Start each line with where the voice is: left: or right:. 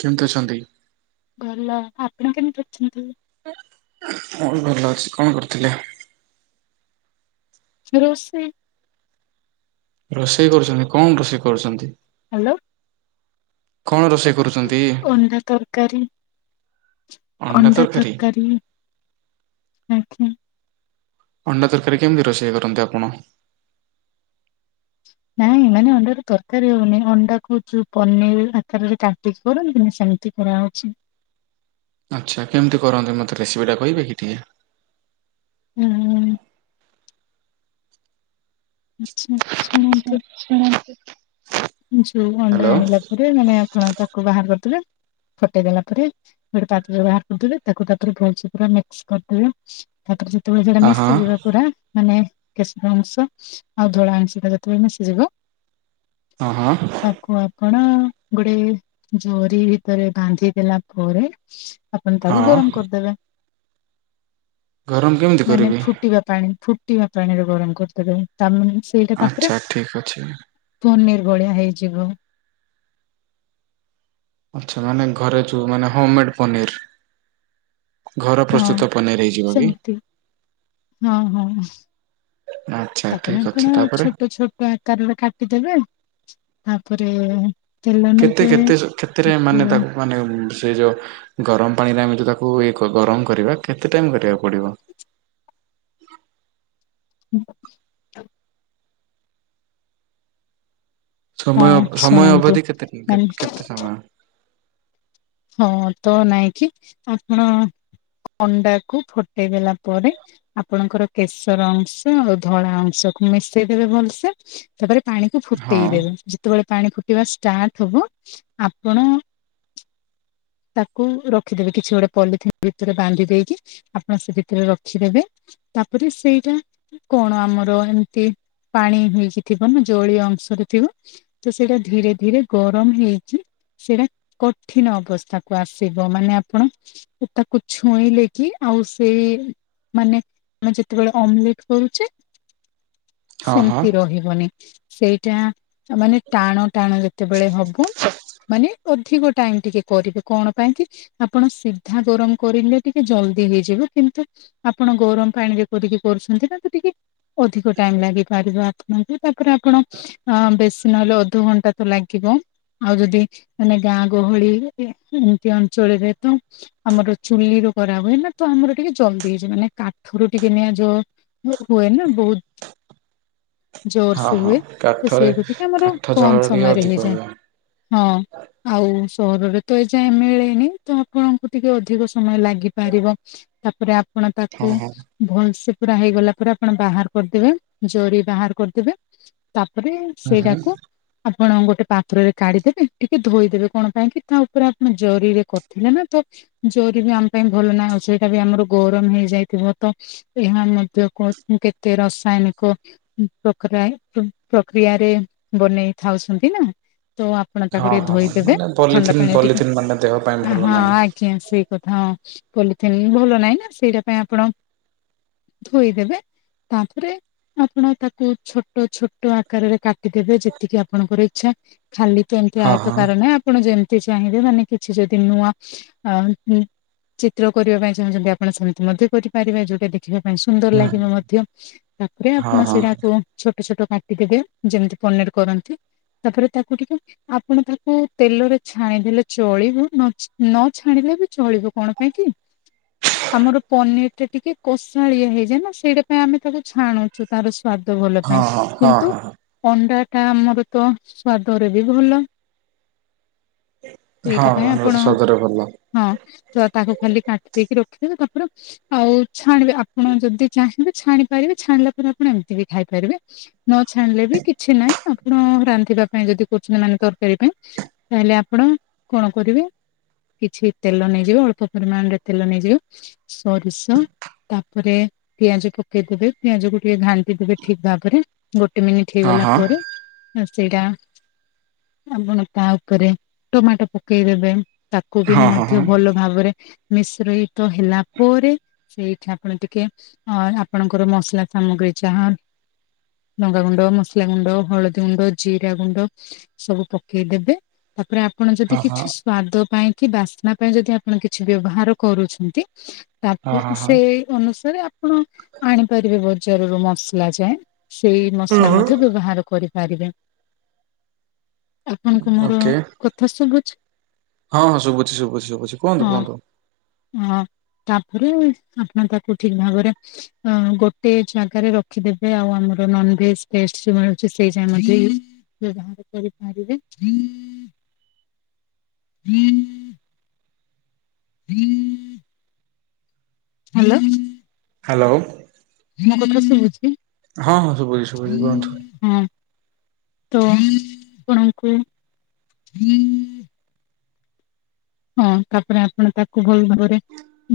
right: କେମିତି ଅଛନ୍ତି?
left: ଭଲ। ଆପଣ କେମିତି ଅଛନ୍ତି?
right: ମୁଁ ବି ଭଲ ଅଛି। କଣ କରୁଥିଲେ?
left: ରୋଷେଇ।
right: ରୋଷେଇ କରୁଛନ୍ତି କଣ ରୋଷେଇ କରୁଛନ୍ତି?
left: ହ୍ୟାଲୋ।
right: କଣ ରୋଷେଇ କରୁଛନ୍ତି?
left: ଅଣ୍ଡା ତରକାରୀ। ଅଣ୍ଡା ତରକାରୀ, ଆଜ୍ଞା।
right: ଅଣ୍ଡା ତରକାରୀ କେମିତି ରୋଷେଇ କରନ୍ତି ଆପଣ?
left: ନାଇଁ ମାନେ ଅଣ୍ଡାରୁ ତରକାରୀ ହଉନି ଅଣ୍ଡା କୋଉ ଯୋଉ ପନିର ଆକାରରେ କାଟି ପିସ୍ କର ନ ହେଲେ ସେମିତି କରାହେଉଛି।
right: ଆଚ୍ଛା କେମିତି କରନ୍ତି ମୋତେ ରେସିପିଟା କହିବେ କି ଟିକେ?
left: ହୁଁ। ଆଚ୍ଛା ଆଚ୍ଛା ରୁହନ୍ତୁ।
right: ଶୁଣନ୍ତୁ।
left: ଯଉ ଅଣ୍ଡା ଆଣିଲା ପରେ ମାନେ ଆପଣ ତାକୁ ବାହାର କରିଦେବେ ଫଟେଇ ଦେଲା ପରେ ଗୋଟେ ପାତ୍ରରେ ବାହାର କରିଦେବେ ତାକୁ ତାପରେ ଭଲସେ ପୁରା ମିକ୍ସ କରିଦେବେ। ତାପରେ ଯେତେବେଳେ ସେଟା
right: ଅ ହଁ
left: ମିଶିଯିବ ପୁରା ମାନେ କେଶର ଅଂଶ ଆଉ ଧଳା ଅଂଶ ଟା ଯେତେବେଳେ ମିଶିଯିବ
right: ହଁ ହଁ।
left: ତାକୁ ଆପଣ ଗୋଟେ ଜରି ଭିତରେ ବାନ୍ଧି ଦେଲା ପରେ ଆପଣ ତାକୁ
right: ହଁ
left: ଗରମ କରିଦେବେ।
right: ଗରମ କେମିତି
left: ମାନେ
right: କରିବି?
left: ଫୁଟିବା ପାଣି ଫୁ ଫୁଟିବା ପାଣରେ ଗରମ କରିଦେବେ। ତା ପରେ ସେଇଟା ତାପରେ
right: ଆଚ୍ଛା ଠିକ ଅଛି।
left: ପନିର ଭଳିଆ ହେଇଯିବ।
right: ଆଚ୍ଛା ମାନେ ଘରେ ଯଉ ମାନେ ହୋମ ମେଡ ପନିର। ଘର
left: ହଁ
right: ପ୍ରସ୍ତୁତ ପନେରି ହେଇଯିବ କି?
left: ସେମିତି ହଁ ହଁ
right: ଆଚ୍ଛା
left: ତା
right: ଠିକ
left: ପରେ
right: ଅଛି
left: ଆପଣ
right: ତାପରେ
left: ଛୋଟ ଛୋ ଟ ଆକାରରେ କାଟିଦେବେ ତାପରେ ତେଲ
right: କେତେ
left: ନଗେଇ
right: କେତେ କେତେରେ
left: ତାକୁ
right: ମାନେ ମାନେ ସେ ଯୋ ଗରମ ପାଣିରେ ଆମେ ଯଉ ତାକୁ ଇଏ ଗରମ କରିବା କେତେ ଟାଇମ କରିବାକୁ ପଡିବ?
left: [unintelligible] ହଁ
right: ସମୟ ସମୟ
left: ଶୁଣନ୍ତୁ
right: ଅବଧି କେତେ
left: ମାନେ
right: କେତେ ସମୟ?
left: ହଁ ତ ନାଇଁ କିି ଆପଣ ଅଣ୍ଡା କୁ ଫଟେଇ ଦେଲା ପରେ ଆପଣଙ୍କର କେଶର ଅଂଶ ଧଳା ଅଂଶକୁ ମିଶେଇଦବେ ଭଲସେ। ତାପରେ ପାଣିକୁ
right: ହଁ
left: ଫୁଟେଇ ଦେବେ। ଯେତେବେଳେ ପାଣି ଫୁଟିବା ଷ୍ଟାର୍ଟ ହବ ଆପଣ ତାକୁ ରଖିଦେବେ କିଛି ଗୋଟେ ପଲିଥିନ୍ ଭିତରେ ବାନ୍ଧି ଦେଇକି ଆପଣ ସେ ଭିତରେ ରଖିଦେବେ। ତାପରେ ସେଇଟା କି କଣ ଆମର ଏମିତି ପାଣି ହେଇକି ଥିବ ନା ଜଳୀୟ ଅଂଶରେ ଥିବ। ତ ସେଇଟା ଧୀରେ ଧୀରେ ଗରମ ହେଇକି ସେଇଟା ଠିନ ଅବସ୍ଥାକୁ ଆସିବ ମାନେ ଆପଣ ଓ ତାକୁ ଛୁଇଁଲେ କି ଆଉ ସେ ମାନେ ଆମେ ଯେତେବେଳେ ଅମଲେଟ୍ କରୁଛେ
right: ହଁ ହଁ
left: ସେମିତି ରହିବନି, ସେଇଟା ଆ, ମାନେ ଟାଣ ଟାଣ ଯେତେବେଳେ ହବ ମାନେ ଅଧିକ ଟାଇମ୍ ଟିକେ କରିବେ କଣ ପାଇଁ କି? ଆପଣ ସିଧା ଗରମ କରିଲେ ଟିକେ ଜଲଦି ହେଇଯିବ, କିନ୍ତୁ ଆପଣ ଗରମ ପାଣିରେ କରିକି କରୁଛନ୍ତି ନା ତ ଟିକେ ଅଧିକ ଟାଇମ୍ ଲାଗିପାରିବ ଆପଣଙ୍କୁ। ତାପରେ ଆପଣ ଅ, ବେଶୀ ନହେଲେ ଅଧଘଣ୍ଟା ତ ଲାଗିବ। ଆଉ ଯଦି ମାନେ ଗାଁ ଗହଳି ଏ ଏମିତି ଆଞ୍ଚଳରେ ତ ଆମର ଚୁଲିରେ କରା ହୁଏ ନା ତ ଆମର ଟିକେ ଜଲଦି ହେଇଯିବ। ମାନେ କାଠରୁ ଟିକେ ନିଆଁ ଜୋ ମୋ ହୁଏ ନା ବହୁତ
right: [inaudible]
left: ଜୋର
right: ହଁ
left: ସେ
right: ହଁ
left: ହୁଏ ତ
right: କାଠରେ
left: ସେଇଠୁ ଟିକେ ଆମର
right: କାଠ
left: କମ
right: ଜାଳରେ ଟିକେ
left: ସମୟରେ
right: ଅଧିକ ହୁଏ।
left: ହେଇଯାଏ। ହଁ ଆଉ ସହରରେ ତ ଏ ଯାଏଁ ମିଳିନି ତ ଆପଣଙ୍କୁ ଟିକେ ଅଧିକ ସମୟ ଲାଗିପାରିବ। ତାପରେ ଆପଣ
right: ହଁ
left: ତାକୁ
right: ହଁ
left: ଭଲସେ ପୁରା ହେଇଗଲା ପରେ ଆପଣ ବାହାର କରିଦେବେ। ଜରି ବାହାର କରିଦେବେ। ତାପରେ
right: ହୁଁ ହୁଁ
left: ସେଇଟାକୁ ଆପଣ ଗୋଟେ ପାତ୍ରରେ କାଢିଦେବେ ଟିକେ ଧୋଇଦେବେ। କଣ ପାଇଁ କିି ତା ଉପରେ ଆପଣ ଜରିରେ କରିଥିଲେ ନା ତ ଜରି ବି ଆମ ପାଇଁ ଭଲ ନା ଆଉ ସେଇଟା ବି ଆମର ଗରମ ହେଇଯାଇଥିବ ତ ଏହା ମଧ୍ୟ କୋ-ଉଁ, କେତ ରସାୟନିକ ଉଁ, ପ୍ରକରାଏ [unintelligible] ପ୍ରକ୍ରିୟାରେ ବନେଇ ଥାଉସନ୍ତି ନା ତ ଆ ଆପଣ ତାକୁ
right: ହଁ
left: ଟିକେ
right: ହଁ
left: ଧୋଇଦେବେ
right: ମାନେ
left: ଥଣ୍ଡା
right: ପଲିଥିନ୍
left: ପାଣିରେ ଟିକେ
right: ପଲିଥିନ୍ ମାନେ ଦେହ ପାଇଁ
left: ଆ,
right: ଭଲ
left: ହଁ
right: ନାହିଁ।
left: ଆଜ୍ଞା ସେଇ କଥା ପଲିଥିିନ ଭଲ ନାହିଁ ନା ସେଇଟା ପାଇଁ ଆପଣ ଧୋଇଦେବେ। ତାପରେ ଆପଣ ତାକୁ ଛୋଟ ଛୋଟ ଆକାରରେ କାଟିଦେବେ ଯେତିକି ଆପଣଙ୍କର ଇଚ୍ଛା। ଖାଲି ତ ଏମିତି
right: ହଁ ହଁ
left: ଆୟତକାର ନା। ଆପଣ ଯେମିତି ଚାହିଁବେ ମାନେ କିଛି ଯଦି ନୂଆ ଆ, ଉଁ, ଚିତ୍ର କରିବା ପାଇଁ ଚାହୁଁଛନ୍ତି ଆପଣ ସେମିତି ମଧ୍ୟ କରିପାରିବେ। ଯୋଉଟା ଦେ ଖିବା ପାଇଁ ସୁନ୍ଦର
right: ହୁଁ
left: ଲାଗିବ ମଧ୍ୟ। ତାପରେ
right: ହଁ
left: ଆପଣ
right: ହଁ
left: ସେଟାକୁ ଛୋଟ ଛୋଟ କାଟିଦେବେ ଯେମିତି ପନିର୍ କରନ୍ତି, ତାପରେ ତାକୁ ଟିକେ ଆପଣ ତାକୁ ତେଲରେ ଛାଣିଦେଲେ ଚଳିବ ନ ଛ-ନ ଛାଣିଲେ ବି ଚଳିବ କଣ ପାଇଁ କି? ଆମର ପନିର୍ ଟା ଟିକେ କଷାଳିଆ ହେଇଯାଏ ନା ସେଇଟା ପାଇଁ ଆମେ ତାକୁ ଛାଣୁଛୁ। ତାର ସ୍ଵାଦ ଭଲ
right: ହଁ
left: ଥାଏ।
right: ହଁ ହଁ
left: କିନ୍ତୁ
right: ହଁ।
left: ଅଣ୍ଡା ଟା ଆମର ତ ସ୍ଵାଦରେ ବି ଭଲ। ସେଇଟା
right: ହଁ
left: ପାଇଁ
right: ଅନୁରୋଧ
left: ଆପଣ
right: ସଦରେ ଭଲ
left: ହଁ ତ ତାକୁ ଖାଲି କାଟି ଦେଇକି ରଖିଦେବେ। ତାପରେ ଆଉ ଛାଣିବେ ଆପଣ ଯଦି ଚାହିଁବେ ଛାଣି ପାରିବେ। ଛାଣିଲା ପରେ ଆପଣ ଏମିତି ବି ଖାଇପାରିବେ। ନ ଛାଣିଲେ ବି କିଛି ନାହିଁ ଆପଣ ରାନ୍ଧିବା ପାଇଁ ଯଦି କରୁଛନ୍ତି ମାନେ ତରକାରୀ ପାଇଁ ତାହେଲେ ଆପଣ କଣ କରିବେ? କିଛି ତେଲ ନେଇଯିବେ ଅଳ୍ପ ପରିମାଣରେ ତେଲ ନେଇଯିବେ ସୋରିଷ ତାପରେ ପିଆଜ ପକେଇ ଦେବେ ପିଆଜକୁ ଟିକେ ଘାଣ୍ଟି ଦେବେ ଠିକ୍ ଭାବରେ। ଗୋଟେ ମିନିଟ
right: ହଁ
left: ହେଇଗଲା
right: ହଁ
left: ପରେ ଅ ସେଇଟା ଆପଣ ତା ଉପରେ ଟମାଟୋ ପକେଇ ଦେବେ ତାକୁ ବି
right: ହଁ ହଁ
left: ମଧ୍ୟ
right: ହଁ।
left: ଭଲ ଭାବରେ ମିଶ୍ରିତ ହେଲା ପରେ ସେଇଠି ଆପଣ ଟିକେ ଅ ଆପଣଙ୍କର ମସଲା ସାମଗ୍ରୀ ଯାହା ଲଙ୍ଗାଗୁଣ୍ଡ, ମସଲାଗୁଣ୍ଡ, ହଳଦୀଗୁଣ୍ଡ, ଜିରାଗୁଣ୍ଡ ସବୁ ପ କେଇଦେବେ ତାପରେ ଆପଣ ଯଦି
right: ହଁ ହଁ
left: କିଛିସ୍ ସ୍ଵାଦ ପାଇଁ କି ବାସ୍ନା ପାଇଁ ଯଦି ଆପଣ କିଛି ବ୍ୟବହାର କରୁଛନ୍ତି
right: ହଁ
left: ତାପ
right: ହଁ ହଁ
left: ସେ ଅନୁସାରେ ଆପଣ ଆଣି ପାରିବେ ବଜାରରୁୁ ମସଲା ଯାଏଁ। ସେଇ ମସଲା ମଧ୍ୟ ବ୍ୟବହାର କରିପାରିବେ। ଆପଣଙ୍କୁ ମୋର
right: ଓକେ।
left: କଥା ଶଭୁଛି?
right: ହଁ ହଁ ଶବୁଚି ଶୁବୁଚି ଶୁବୁଚି କୁହନ୍ତୁ କୁହନ୍ତୁ।
left: ହଁ ତାପରେ ଆପଣ ତାକୁ ଠିକ୍ ଭାବରେ ଅଁ ଗୋଟେ ଜାଗାରେ ରଖିଦେବେ ଆଉ ଆମର ନନଭେଜ ପେଷ୍ଟ ଯୋଉ ମିଳୁଚି ସେଇ ଯେମିତି ବ୍ୟବହାର କରି ପାରିବେ। ହାଲୋ।
right: ହାଲୋ।
left: ମୋ କଥା ଶୁଭୁଛି?
right: ହଁ ହଁ ଶୁବୁଚି ଶୁବୁଚି କୁହନ୍ତୁ।
left: ହଁ ତ ଆପଣଙ୍କୁ ହଁ ତାପରେ ଆପଣ ତାକୁ ଭଲ ଭାବରେ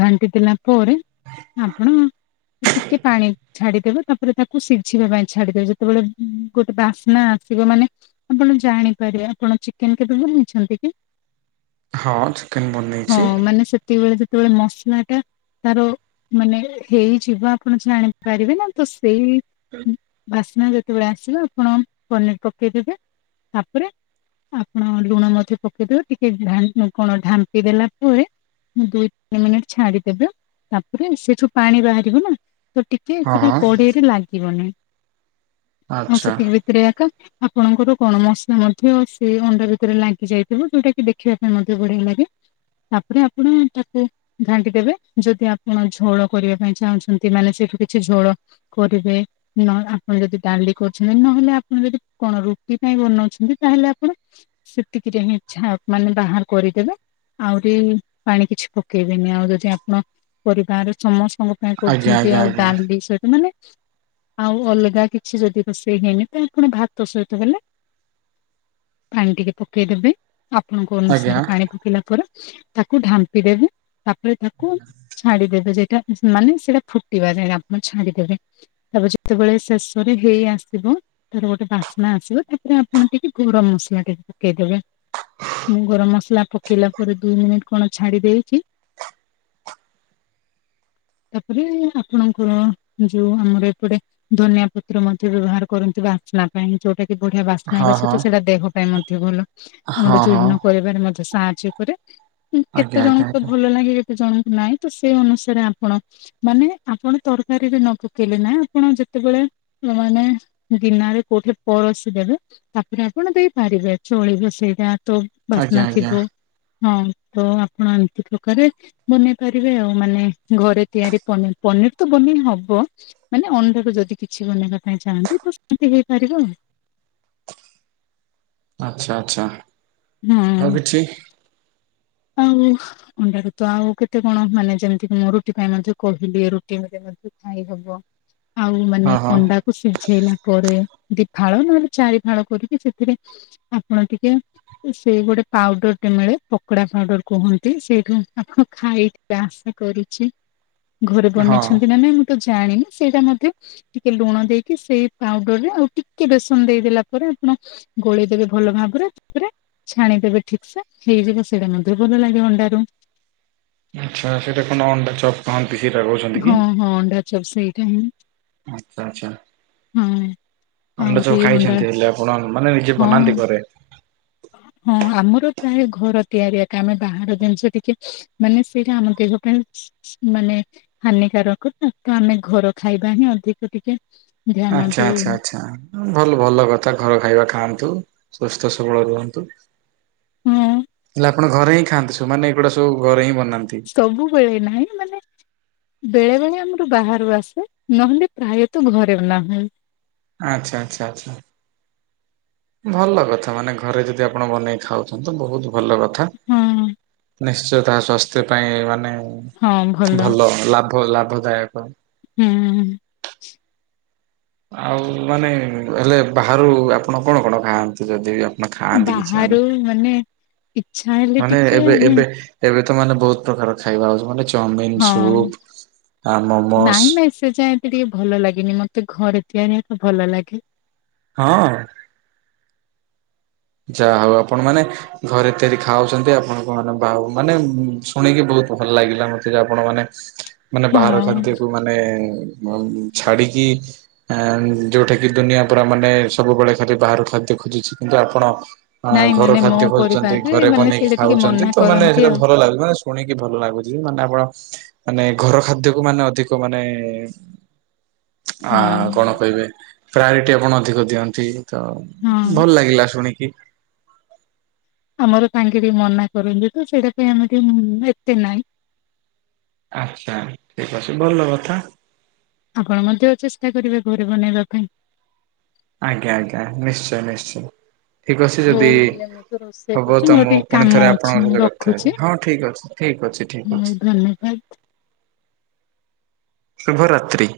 left: ଘାଣ୍ଟି ଦେଲା ପରେ ଆପଣ ଉ ଟିକେ ପାଣି ଛାଡ଼ିଦେବେ ତାପରେ ତାକୁ ସିଝିବା ପାଇଁ ଛାଡ଼ିଦେବେ ଯେତୋବେଳେ ଗୋଟେ ବାସ୍ନା ଆସିବ ମାନେ ଆପଣ ଜାଣିପାରିବେ। ଆପଣ ଚିକେନ କେବେ ବନେଇଛନ୍ତି କି?
right: ହଁ ଥୁ
left: ହଁ ମାନେ ସେତିବେଳେ ଯେତବେଳେ ମସଲାଟା ତାର ମାନେ ହେଇଯିବ ଆପଣ ଜାଣିପାରିବେ ନାଁ ତ ସେଇ
right: ଅଁ
left: ବାସ୍ନା ଯେତୋବେଳେ ଆସିବ ଆପଣ ପନିର ପକେଇ ଦେବେ ତାପରେ ଆପଣ ଲୁଣ ମଧ୍ୟ ପକେଇ ଦେବେ ଟିକେ ଢ଼ା କଣ ଢାମ୍ପି ଦେଲା ପରେ ମୁଁ ଦୁଇ ତିନି ମିନିଟ ଛାଡ଼ିଦେବେ ତାପରେ ସେଠୁ ପାଣି ବାହାରିବ ନା। ତ ଟିକେ
right: ହଁ
left: ସେଟା
right: ହଁ
left: କୋଡେଇରେ ଲାଗିବନି ଆଉ
right: ଆଚ୍ଛା
left: ସେତିକି ଭିତରେ ଆକା ଆପଣଙ୍କର କଣ ମସଲା ମଧ୍ୟ ସେ ଅଣ୍ଡା ଭିତରେ ଲାଗି ଯାଇଥିବ ଯୋଉଟା କି ଦେଖିବା ପାଇଁ ମ ତ ବଢ଼ିଆ ଲାଗେ ତାପରେ ଆପଣ ତାକୁ ଘାଣ୍ଟି ଦେବେ ଯଦି ଆପଣ ଝୋଳ କରିବା ପାଇଁ ଚାହୁଁଛନ୍ତି ମାନେ ସେଇଠୁ କିଛି ଝୋଳ କରିବେ। ନହ ଆପଣ ଯଦି ଡାଲି କରୁଛନ୍ତି ନହେଲେ ଆପଣ ଯଦି କଣ ରୁଟି ପାଇଁ ବନଉଛନ୍ତି ତାହେଲେ ଆପଣ ସେତିକିରେ ହିଁ ଛା ମାନେ ବାହାର କରିଦେବେ। ଆଉ ଟିଏ ପାଣି କିଛି ପକେଇବେନି ଆଉ ଯଦି ଆପଣ ପରିବାର ସମସ୍ତଙ୍କ ଆଁ
right: ଆଜ୍ଞା
left: କରୁଛନ୍ତି
right: ଆଜ୍ଞା
left: ଆଉ
right: ଆଜ୍ଞା
left: ଡାଲ ସଇତ ମାନେ ଆଉ ଅଲଗା କିଛି ଯଦି ରୋଷେଇ ହେଇନି ତ ଫୁଣି ଭାତ ସହିତ ହେଲା। ପାଣି ଟିକେ ପକେଇଦେବେ ଆପଣଙ୍କ
right: ଆଜ୍ଞା।
left: ଅନୁସାରେ ପାଣି ପକେଇଲା ପରେ ତାକୁ ଢାମ୍ପି ଦେବେ। ତାପରେ ତାକୁ ଛାଡିଦେବେ ଯେଟା ମାନେ ସେଇଟା ଫୁଟିବା ଯ ଆପଣ ଛାଡିଦେବେ। ତାପରେ ଯେତେବେଳେ ଶେଷରେ ହେଇ ଆସିଥିବ। ତର ଗୋଟେ ବାସ୍ନା ଆସିବ ତାପରେ ଆପଣ ଟିକେ ଗରମ ମସଲା ଟିକେ ପକେଇଦେବେ। ମୁଁ ଗରମ ମସଲା ପକେଇଲା ପରେ ଦୁଇ ମିନିଟ୍ କଣ ଛାଡି ଦେଇଚି। ତାପରେ ଆପଣଙ୍କର ଯୋଉ ଆମର ଏପଟେ ଧନିଆ ପତ୍ର ମଧ୍ୟ ବ୍ୟବହାର କରନ୍ତି ବାସ୍ନା ପାଇଁ ଯୋଉଟା ବଢିଆ ବାସ୍ନା
right: ହଁ
left: ହେବା
right: ହଁ
left: ସହିତ ସେଇଟା ଦେହ ପାଇଁ ମଧ୍ୟ ଭଲ ଆମ
right: ହଁ
left: ଗର
right: ହଁ
left: ଜୀର୍ଣ କରିବାରେ ମଧ୍ୟ ସାହାଯ୍ୟ ଉପରେ କେତେ
right: ଆଜ୍ଞା ଆଜ୍ଞା
left: ଜଣଙ୍କ
right: ଆଜ୍ଞା
left: ଭଲ ଲାଗେ। ଜଣଙ୍କୁ ନାହିଁ ତ ସେଇ ଅନୁସାରେ ଆପଣ ମାନେ ଆପଣ ତରକାରୀରେ ନ ପକେଇଲେ ନାଇଁ ଆପଣ ଯେତେବେଳେ ମାନେ ଗିନା ରେ କୋଉଠି ପରସି ଦେବେ। ତାପରେ ଆପଣ ଦେଇପାରିବେ ଚଳି ବସେଇଟା ତ ବାସ୍ନା
right: ଆଜ୍ଞା
left: ଥିବ
right: ଆଜ୍ଞା।
left: ହଁ ତ ଆପଣ ମାନଙ୍କୁ ଠକାଯାଏ। ବନେଇ ପାରିବେ ଆଉ ମାନେ ଘରେ ତିଆରି ପନିର ପନିର୍ ତ ବନେଇ ହବ। ମାନେ ଅଧକୁ ଯଦି କିଛି ବନେଇବା ପାଇଁ ଚାହାଁନ୍ତି ତ ସେମିତି ହେଇପାରିବ ଆଉ।
right: ଆଚ୍ଛା ଆଚ୍ଛା
left: ହଁ
right: ଆଉ କିଛି?
left: ଆଉ ଅଣ୍ଡା ରୁତ ଆଉ କେତେ କଣ ମାନେ ଯେମିତି କି ମୁଁ ରୁଟି ପାଇଁ ମଧ୍ୟ କହିଲି ରୁଟି ମ ଖାଇ ହବ ଆଉ ମାନେ
right: ହଁ ହଁ।
left: ଅଣ୍ଡା ତାକୁ ସିଝେଇଲା ପରେ ଦିଫାଳ ନହେଲେ ଚାରିଫାଳ କରିକି ସେଥିରେ ଆପଣ ଟିକେ ସେଇ ଗୋଟେ ପାଉଡର ଟେ ମିଳେ ପ କୁକୁଡା ପାଉଡର କୁହନ୍ତି ସେଇଠୁ ପାଖ ଖାଇ ଟିକେ ଆଶା କରୁଚି। ଘରେ
right: ହଁ
left: ବନେଇଛନ୍ତି ନାଁ ନାଇଁ ମୁଁ ତ ଜାଣିନି ସେଇଟା ମଧ୍ୟ ଟିକେ ଲୁଣ ଦେଇକି ସେଇ ପାଉଡରରେ ଆଉ ଟିକେ ବେସନ ଦେଇଦେଲା ପରେ ଆପଣ ଗୋଳେଇଦେବେ ଭଲ ଭାବରେ ତାପରେ ଛାଣିଦେବେ ଠିକ୍ ସେ ହେଇଯିବ। ସେଇଟା ମ ଭଲ ଲାଗେ ଅଣ୍ଡାରୁ।
right: ଆଚ୍ଛା ସେଟା କନ୍ ଅଣ୍ଡା ଚପ୍। କହନ୍ତି ସେଇଟା କହୁଚ।
left: ହଁ ହଁ ଅଣ୍ଡାଚପ୍ ସେଇଟାହିଁ।
right: ଆଚ୍ଛା।
left: ହୁଁ।
right: ଅଣ୍ଡ ସବୁ ଖାଇଛନ୍ତି ହେଲେ ଆପଣ ମାନେ ନିଜେ
left: ହଁ
right: ବନାନ୍ତି ଘରେ?
left: ହଁ ଆମର ପ୍ରାୟ ଘର ତିଆରିଆ ଆମେ ବାହାର ଜିନିଷ କିଛି ମାନେ ସେଇଟା ଆମ ଦେହ ପାଇଁ ମାନେ ହାନିକାରକ ତାକୁ ଆମେ ଘର ଖାଇବା ହିଁ ଅଧିକ ଟିକେ ଧ୍ୟାନ
right: ଆଚ୍ଛା
left: ଦଉ
right: ଆଚ୍ଛା ଆଚ୍ଛା ଭଲ ଭଲ କଥା ଘର ଖାଇବା ଖାଆନ୍ତୁ ସୁସ୍ଥ ସବଳ ରୁହନ୍ତୁ।
left: ହଁ
right: ହେଲେ ଆପଣ ଘରେ ହିଁ ଖାଆନ୍ତି ସବୁମାନେ ଏଗୁଡା ସବୁ ଘରେ ହିଁ ବନାନ୍ତି।
left: ସବୁବେଳେ ନାହିଁ ମାନେ ବେଳେ ବେଳେ ଆମର ବାହାରୁ ଆସେ ନହେଲେ ପ୍ରାୟତ ଘରେ ବନା ହୁଏ।
right: ଆଚ୍ଛା ଆଚ୍ଛା ଆଚ୍ଛା। ଭଲ କଥା ମାନେ ଘରେ ଯଦି ଆପଣ ବନେଇ ଖାଉଚନ୍ତି ତ ବହୁତ୍ ଭଲ। ଥା
left: ହଁ।
right: ନିଶ୍ଚୟ ତାହା ସ୍ୱାସ୍ଥ୍ୟ ପାଇଁ ମାନେ ଭଲ ଲା ପ ଲାଭଦାୟକ।
left: ହୁଁ ହୁଁ
right: ଆଉ ମାନେ ହେଲେ ବାହାରୁ ଆପଣ କଣ କଣ ଖାଆନ୍ତି ଯଦି ଅ ମେ ଖାଆନ୍ତି କିଛି ମାନ
left: ବାହାରୁ ମାନେ ଇଚ୍ଛା ହେଲେ
right: ମାନେ
left: ଟିକେ
right: ଏବେ
left: ଆମେ
right: ଏବେ ଏବେ ତ ମାନେ ବହୁତ ପ୍ରକାର ଖାଇବା ହଉଛି ମାନେ ଚାଉମିିନ
left: ହଁ
right: ସୁପ୍ ଆ ମୋମୋସ୍
left: ନାଇଁ ନାଇଁ ସେ ଯାଏ ଏତେ ଟିକେ ଭଲ ଲାଗେନି ମତେ ଘରେ ତିଆରିିବାକୁ ଭଲ ଲାଗେ।
right: ହଁ। ଯାହା ଆଉ ଆପଣ ମାନେ ଘରେ ତିଆରି ଖାଉଛନ୍ତି ଆପଣଙ୍କ ମାନେ ବାଉ ମାନେ ଶୁଣିକି ବହୁତ ଭଲ ଲାଗିଲା ମତେ ଯେ ଆପଣ ମାନେ ମାନେ
left: ହଁ
right: ବାହାର ଖାଦ୍ୟକୁ ମାନେ ଅ ଛାଡିକି ଆ ଯୋଉଟା କିି ଦୁନିଆ ପୁରା ମାନେ ସବୁବେଳେ ଖାଲି ବାହାରୁ ଖାଦ୍ୟ ଖୋଜୁଛି କିନ୍ତୁ ଆପଣ ଆ
left: ନାଇଁ
right: ଘର
left: ମାନେ ମୋ
right: ଖାଦ୍ୟ ଖୋଜୁଛନ୍ତି
left: ପରିବାରରେ
right: ଘରେ
left: ମାନେ
right: ବନେଇକି
left: ସେଇଟା ଟିକେ
right: ଖାଉଛନ୍ତି
left: ମନା
right: ତ ମାନେ
left: କରନ୍ତି
right: ସେଇଟା
left: ଆଉ।
right: ଭଲ ଲାଗୁଛି ମାନେ ଶୁଣିକି ଭଲ ଲାଗୁଛି ମାନେ ଆପଣ ମାନେ ଘର ଖାଦ୍ୟକୁ ମାନେ ଅଧିକ ମାନେ ଆ
left: ହଁ
right: କଣ କହିବେ ପ୍ରାୟୋରିଟି ଆପଣ ଅଧିକ ଦିଅନ୍ତି। ତ
left: ହଁ
right: ଭଲ ଲାଗିଲା ଶୁଣିକି।
left: ଆମର ତାଙ୍କେ ଟିକେ ମନା କରନ୍ତି ତ ସେଇଟା ପାଇଁ ଆମେ ଟିକେ ଏତେ ନାହିଁ।
right: ଆଚ୍ଛା ଠିକ ଅଛି ଭଲ କଥା।
left: ଆପଣ ମଧ୍ୟ ଚେଷ୍ଟା କରିବେ ଘରେ ବନେଇବା ପାଇଁ।
right: ଆଜ୍ଞା ଆଜ୍ଞା ନିଶ୍ଚୟ ନିଶ୍ଚୟ। ଠିକ ଅଛି
left: ହଉ
right: ଯଦି
left: ହେଲେ ମୁଁ ତ ରୋଷେଇ
right: ହବ
left: କରୁଛି
right: ତ
left: ମୋର
right: ମୁଁ
left: ଟିକେ
right: ପୁଣି
left: କାମ
right: ଥରେ
left: ଅଛି
right: ଆପଣଙ୍କ
left: ମୁଁ
right: ସହିତ କଥା
left: ରଖୁଛି
right: ହେବି ହଁ ଠିକ ଅଛି। ଠିକ ଅଛି ଠିକ ଅଛି
left: ଧନ୍ୟବାଦ।
right: ଶୁଭରାତ୍ରି।